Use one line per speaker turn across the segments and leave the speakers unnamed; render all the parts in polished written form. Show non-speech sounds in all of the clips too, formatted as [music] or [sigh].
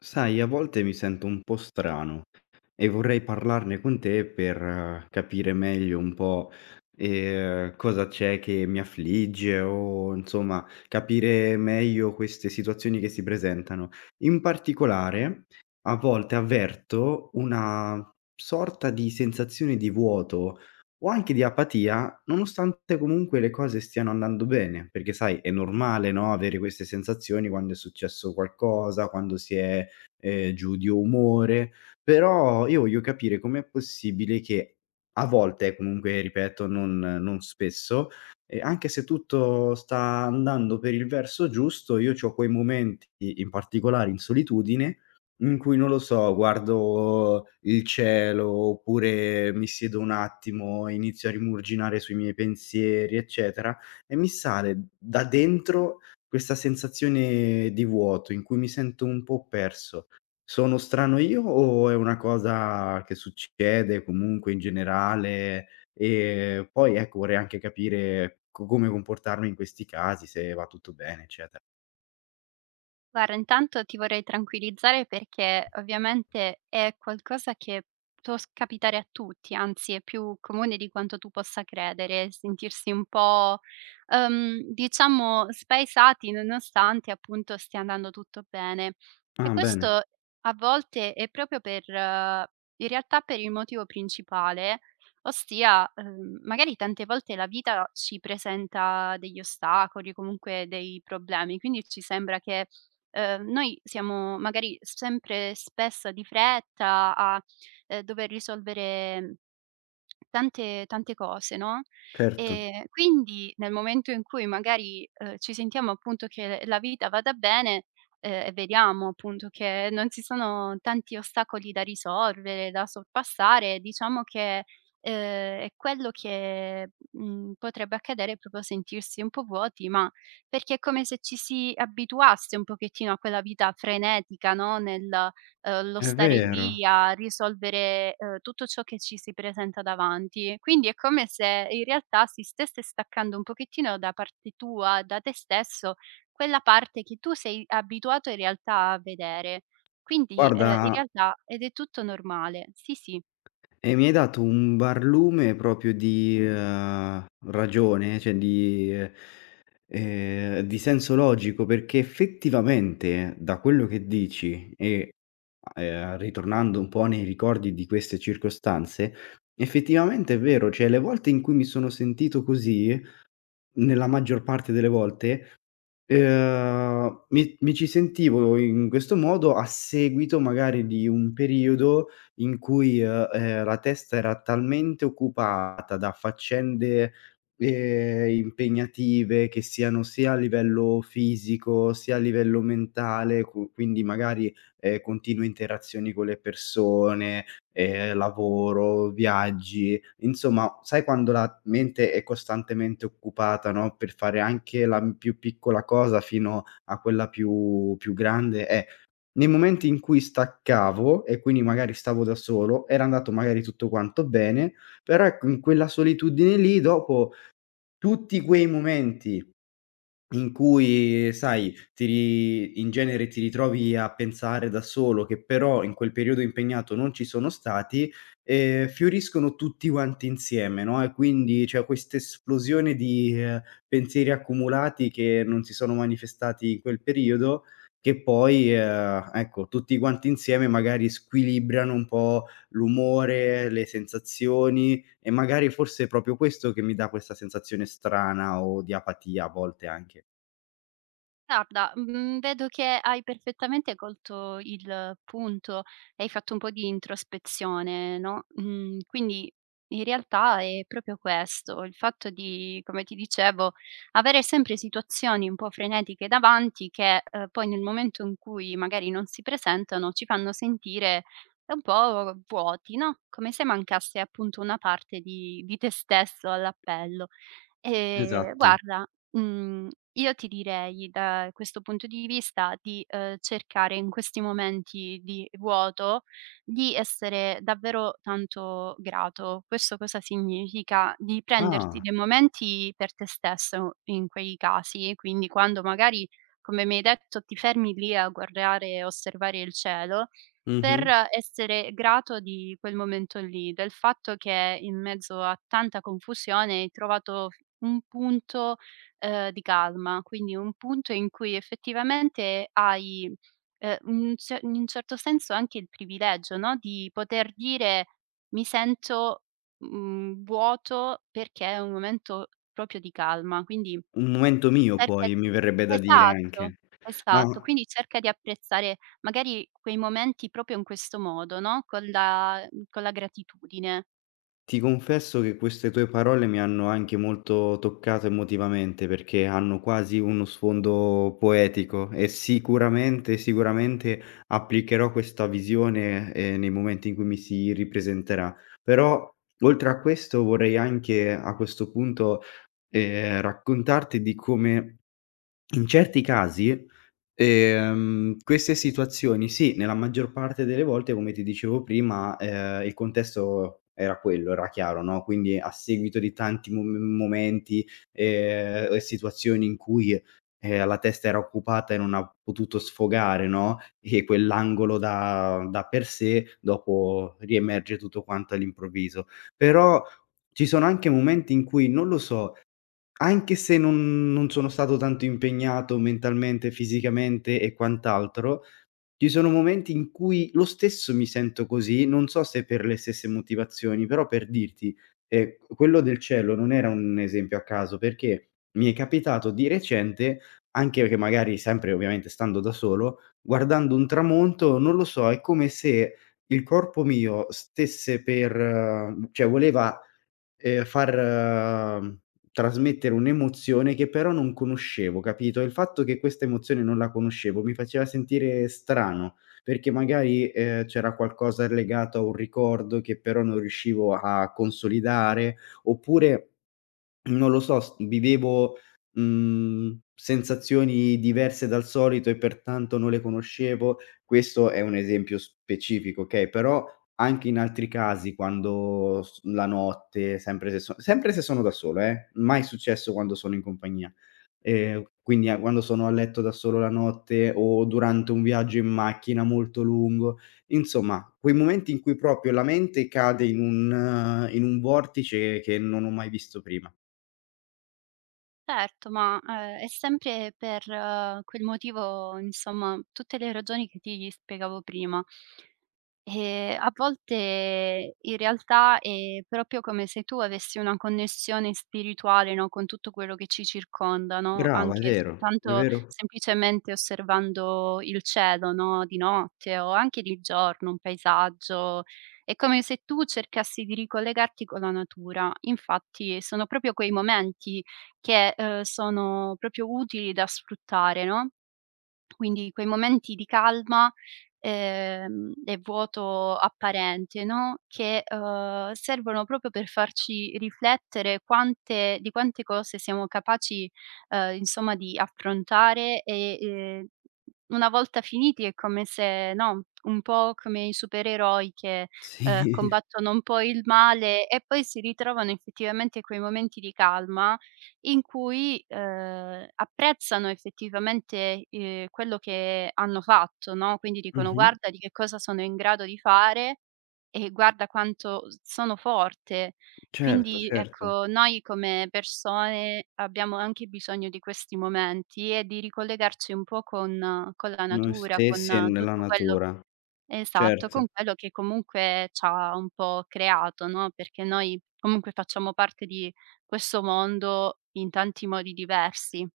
Sai, a volte mi sento un po' strano e vorrei parlarne con te per capire meglio un po' cosa c'è che mi affligge o insomma capire meglio queste situazioni che si presentano. In particolare, a volte avverto una sorta di sensazione di vuoto o anche di apatia, nonostante comunque le cose stiano andando bene, perché sai, è normale, no, avere queste sensazioni quando è successo qualcosa, quando si è giudio, umore, però io voglio capire com'è possibile che a volte, comunque ripeto non spesso, anche se tutto sta andando per il verso giusto, io c'ho quei momenti, in particolare in solitudine, in cui non lo so, guardo il cielo, oppure mi siedo un attimo, inizio a rimuginare sui miei pensieri, eccetera, e mi sale da dentro questa sensazione di vuoto in cui mi sento un po' perso. Sono strano io o è una cosa che succede comunque in generale? E poi, ecco, vorrei anche capire co come comportarmi in questi casi, se va tutto bene, eccetera.
Guarda, intanto ti vorrei tranquillizzare perché ovviamente è qualcosa che può capitare a tutti, anzi è più comune di quanto tu possa credere, sentirsi un po', diciamo, spaesati nonostante appunto stia andando tutto bene. E
Ah,
questo
bene,
a volte è proprio per, in realtà per il motivo principale, ossia magari tante volte la vita ci presenta degli ostacoli, comunque dei problemi, quindi ci sembra che noi siamo magari sempre spesso di fretta a, dover risolvere tante cose, no,
certo,
quindi nel momento in cui magari, ci sentiamo appunto che la vita vada bene, e vediamo appunto che non ci sono tanti ostacoli da risolvere, da sorpassare, diciamo che, uhm, è quello che, potrebbe accadere proprio sentirsi un po' vuoti, ma perché è come se ci si abituasse un pochettino a quella vita frenetica, no, nel lo
è
stare
vero.
lì a risolvere, tutto ciò che ci si presenta davanti. Quindi è come se in realtà si stesse staccando un pochettino da parte tua, da te stesso, quella parte che tu sei abituato in realtà a vedere. Quindi,
Guarda,
in realtà ed è tutto normale. Sì, sì.
e mi hai dato un barlume proprio di, ragione, cioè di senso logico, perché effettivamente da quello che dici e, ritornando un po' nei ricordi di queste circostanze, effettivamente è vero, cioè le volte in cui mi sono sentito così, nella maggior parte delle volte mi ci sentivo in questo modo a seguito magari di un periodo in cui, la testa era talmente occupata da faccende, impegnative che siano sia a livello fisico, sia a livello mentale, cu quindi magari, continue interazioni con le persone, lavoro, viaggi. Insomma, sai quando la mente è costantemente occupata, no, per fare anche la più piccola cosa fino a quella più grande? Nei momenti in cui staccavo e quindi magari stavo da solo, era andato magari tutto quanto bene, però ecco in quella solitudine lì dopo tutti quei momenti in cui, sai, ti ri in genere ti ritrovi a pensare da solo, che però in quel periodo impegnato non ci sono stati, fioriscono tutti quanti insieme, no, e quindi c'è questa esplosione di, pensieri accumulati che non si sono manifestati in quel periodo, che poi, ecco, tutti quanti insieme magari squilibrano un po' l'umore, le sensazioni e magari forse è proprio questo che mi dà questa sensazione strana o di apatia a volte anche.
Guarda, vedo che hai perfettamente colto il punto, hai fatto un po' di introspezione, no, quindi in realtà è proprio questo, il fatto di, come ti dicevo, avere sempre situazioni un po' frenetiche davanti che, poi nel momento in cui magari non si presentano ci fanno sentire un po' vuoti, no, come se mancasse appunto una parte di te stesso all'appello.
Esatto.
Guarda, io ti direi da questo punto di vista di, cercare in questi momenti di vuoto, di essere davvero tanto grato. Questo cosa significa? Di prenderti
Ah,
dei momenti per te stesso in quei casi, quindi quando magari, come mi hai detto, ti fermi lì a guardare e osservare il cielo
mh-mh.
per essere grato di quel momento lì, del fatto che in mezzo a tanta confusione hai trovato f un punto, di calma, quindi un punto in cui effettivamente hai, un ce in un certo senso anche il privilegio, no, di poter dire: "Mi sento, vuoto perché è un momento proprio di calma." Quindi
Un momento mio
cerca
poi,
di
mi verrebbe da dire
esatto,
anche. Ma
esatto. Quindi cerca di apprezzare magari quei momenti proprio in questo modo, no, con la con la gratitudine.
ti confesso che queste tue parole mi hanno anche molto toccato emotivamente, perché hanno quasi uno sfondo poetico e sicuramente, sicuramente applicherò questa visione, nei momenti in cui mi si ripresenterà. Però oltre a questo vorrei anche a questo punto, raccontarti di come in certi casi queste situazioni sì, nella maggior parte delle volte, come ti dicevo prima, il contesto era quello, era chiaro, no, quindi a seguito di tanti momenti, e situazioni in cui, la testa era occupata e non ha potuto sfogare, no, e quell'angolo da per sé, dopo riemerge tutto quanto all'improvviso. Però ci sono anche momenti in cui, non lo so, anche se non sono stato tanto impegnato mentalmente, fisicamente e quant'altro, ci sono momenti in cui lo stesso mi sento così, non so se per le stesse motivazioni, però per dirti, quello del cielo non era un esempio a caso, perché mi è capitato di recente, anche perché magari sempre ovviamente stando da solo, guardando un tramonto, non lo so, è come se il corpo mio stesse per cioè voleva far trasmettere un'emozione che però non conoscevo, capito? E il fatto che questa emozione non la conoscevo mi faceva sentire strano, perché magari, c'era qualcosa legato a un ricordo che però non riuscivo a consolidare, oppure non lo so, s vivevo, mhmm, sensazioni diverse dal solito e pertanto non le conoscevo. Questo è un esempio specifico, okay, però anche in altri casi quando s la notte, sempre se sono da solo mai successo quando sono in compagnia. Quindi a quando sono a letto da solo la notte o durante un viaggio in macchina molto lungo, insomma quei momenti in cui proprio la mente cade in un vortice che non ho mai visto prima.
Certo, ma, è sempre per quel motivo, insomma, tutte le ragioni che ti spiegavo prima. A volte in realtà è proprio come se tu avessi una connessione spirituale, no, con tutto quello che ci circonda, no,
Brava, è
anche
vero, è
soltanto
vero.
semplicemente osservando il cielo, no, di notte o anche di giorno, un paesaggio. È come se tu cercassi di ricollegarti con la natura. Infatti sono proprio quei momenti che, sono proprio utili da sfruttare, no? Quindi quei momenti di calma, e vuoto apparente, no, che, servono proprio per farci riflettere quante di quante cose siamo capaci, insomma di affrontare e, una volta finiti è come se no, un po' come i supereroi che,
[laughs] Sì,
combattono un po' il male e poi si ritrovano effettivamente quei momenti di calma in cui, apprezzano effettivamente, quello che hanno fatto, no, quindi dicono:
mh-mh.
"Guarda di che cosa sono in grado di fare e guarda quanto s sono forte".
Certo,
Quindi,
certo.
ecco, noi come persone abbiamo anche bisogno di questi momenti e di ricollegarci un po' con la
Noi
natura, con
stessi e nella
tutto quello
natura,
esatto,
certo.
con quello che comunque c'ha un po' creato, no, perché noi comunque facciamo parte di questo mondo in tanti modi diversi.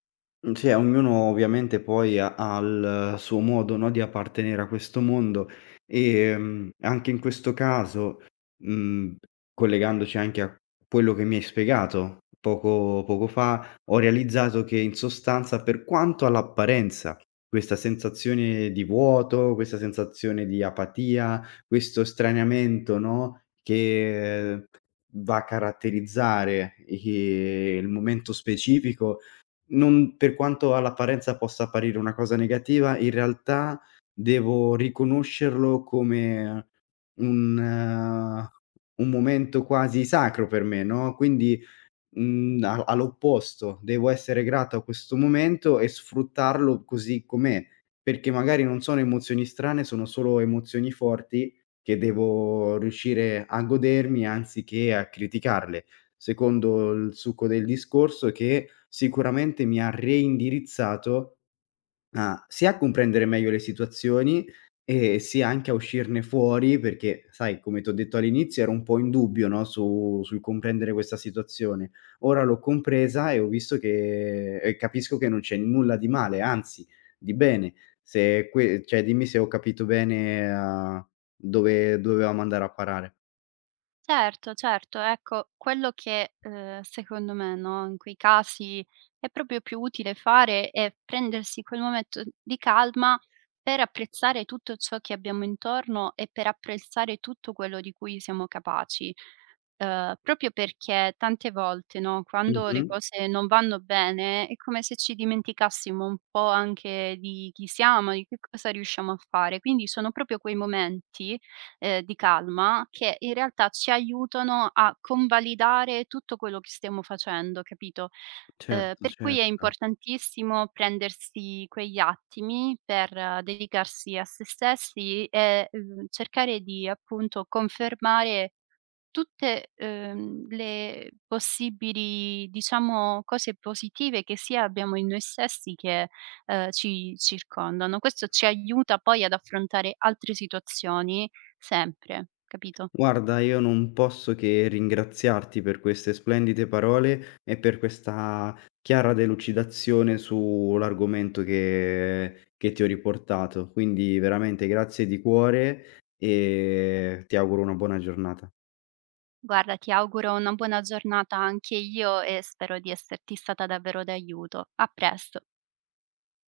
Mhmm, sì, ognuno ovviamente poi ha il suo modo, no, di appartenere a questo mondo. Anche in questo caso, mhmm, collegandoci anche a quello che mi hai spiegato poco fa, ho realizzato che in sostanza, per quanto all'apparenza, questa sensazione di vuoto, questa sensazione di apatia, questo straniamento, no, che va a caratterizzare i il momento specifico non per quanto all'apparenza possa apparire una cosa negativa, in realtà devo riconoscerlo come un eh, un momento quasi sacro per me, no, quindi mhmm, a all'opposto, devo essere grato a questo momento e sfruttarlo così com'è, perché magari non sono emozioni strane, sono solo emozioni forti che devo riuscire a godermi anziché a criticarle. Secondo il succo del discorso che sicuramente mi ha reindirizzato. Ah, sia a comprendere meglio le situazioni, e sia anche a uscirne fuori perché, sai, come t'ho detto all'inizio, ero un po' in dubbio, no, su sul comprendere questa situazione. Ora l'ho compresa e ho visto che e capisco che non c'è nulla di male, anzi di bene. Se que cioè dimmi se ho capito bene, dove dovevamo andare a parare.
Certo, certo. Ecco, quello che, secondo me, no, in quei casi è proprio più utile fare è prendersi quel momento di calma per apprezzare tutto ciò che abbiamo intorno e per apprezzare tutto quello di cui siamo capaci. Proprio perché tante volte, no, quando
Mh-mh.
le cose non vanno bene è come se ci dimenticassimo un po' anche di chi siamo, di che cosa riusciamo a fare. Quindi sono proprio quei momenti di calma che in realtà ci aiutano a convalidare tutto quello che stiamo facendo, capito?
Certo,
Per cui è
certo.
importantissimo prendersi quegli attimi per dedicarsi a se stessi e, cercare di appunto confermare tutte, le possibili, diciamo, cose positive che sia abbiamo in noi stessi che, ci circondano. Questo ci aiuta poi ad affrontare altre situazioni sempre, capito?
Guarda, io non posso che ringraziarti per queste splendide parole e per questa chiara delucidazione sull'argomento che ti ho riportato. Quindi veramente grazie di cuore e ti auguro una buona giornata.
Guarda, ti auguro una buona giornata anche io e spero di esserti stata davvero d'aiuto. A presto.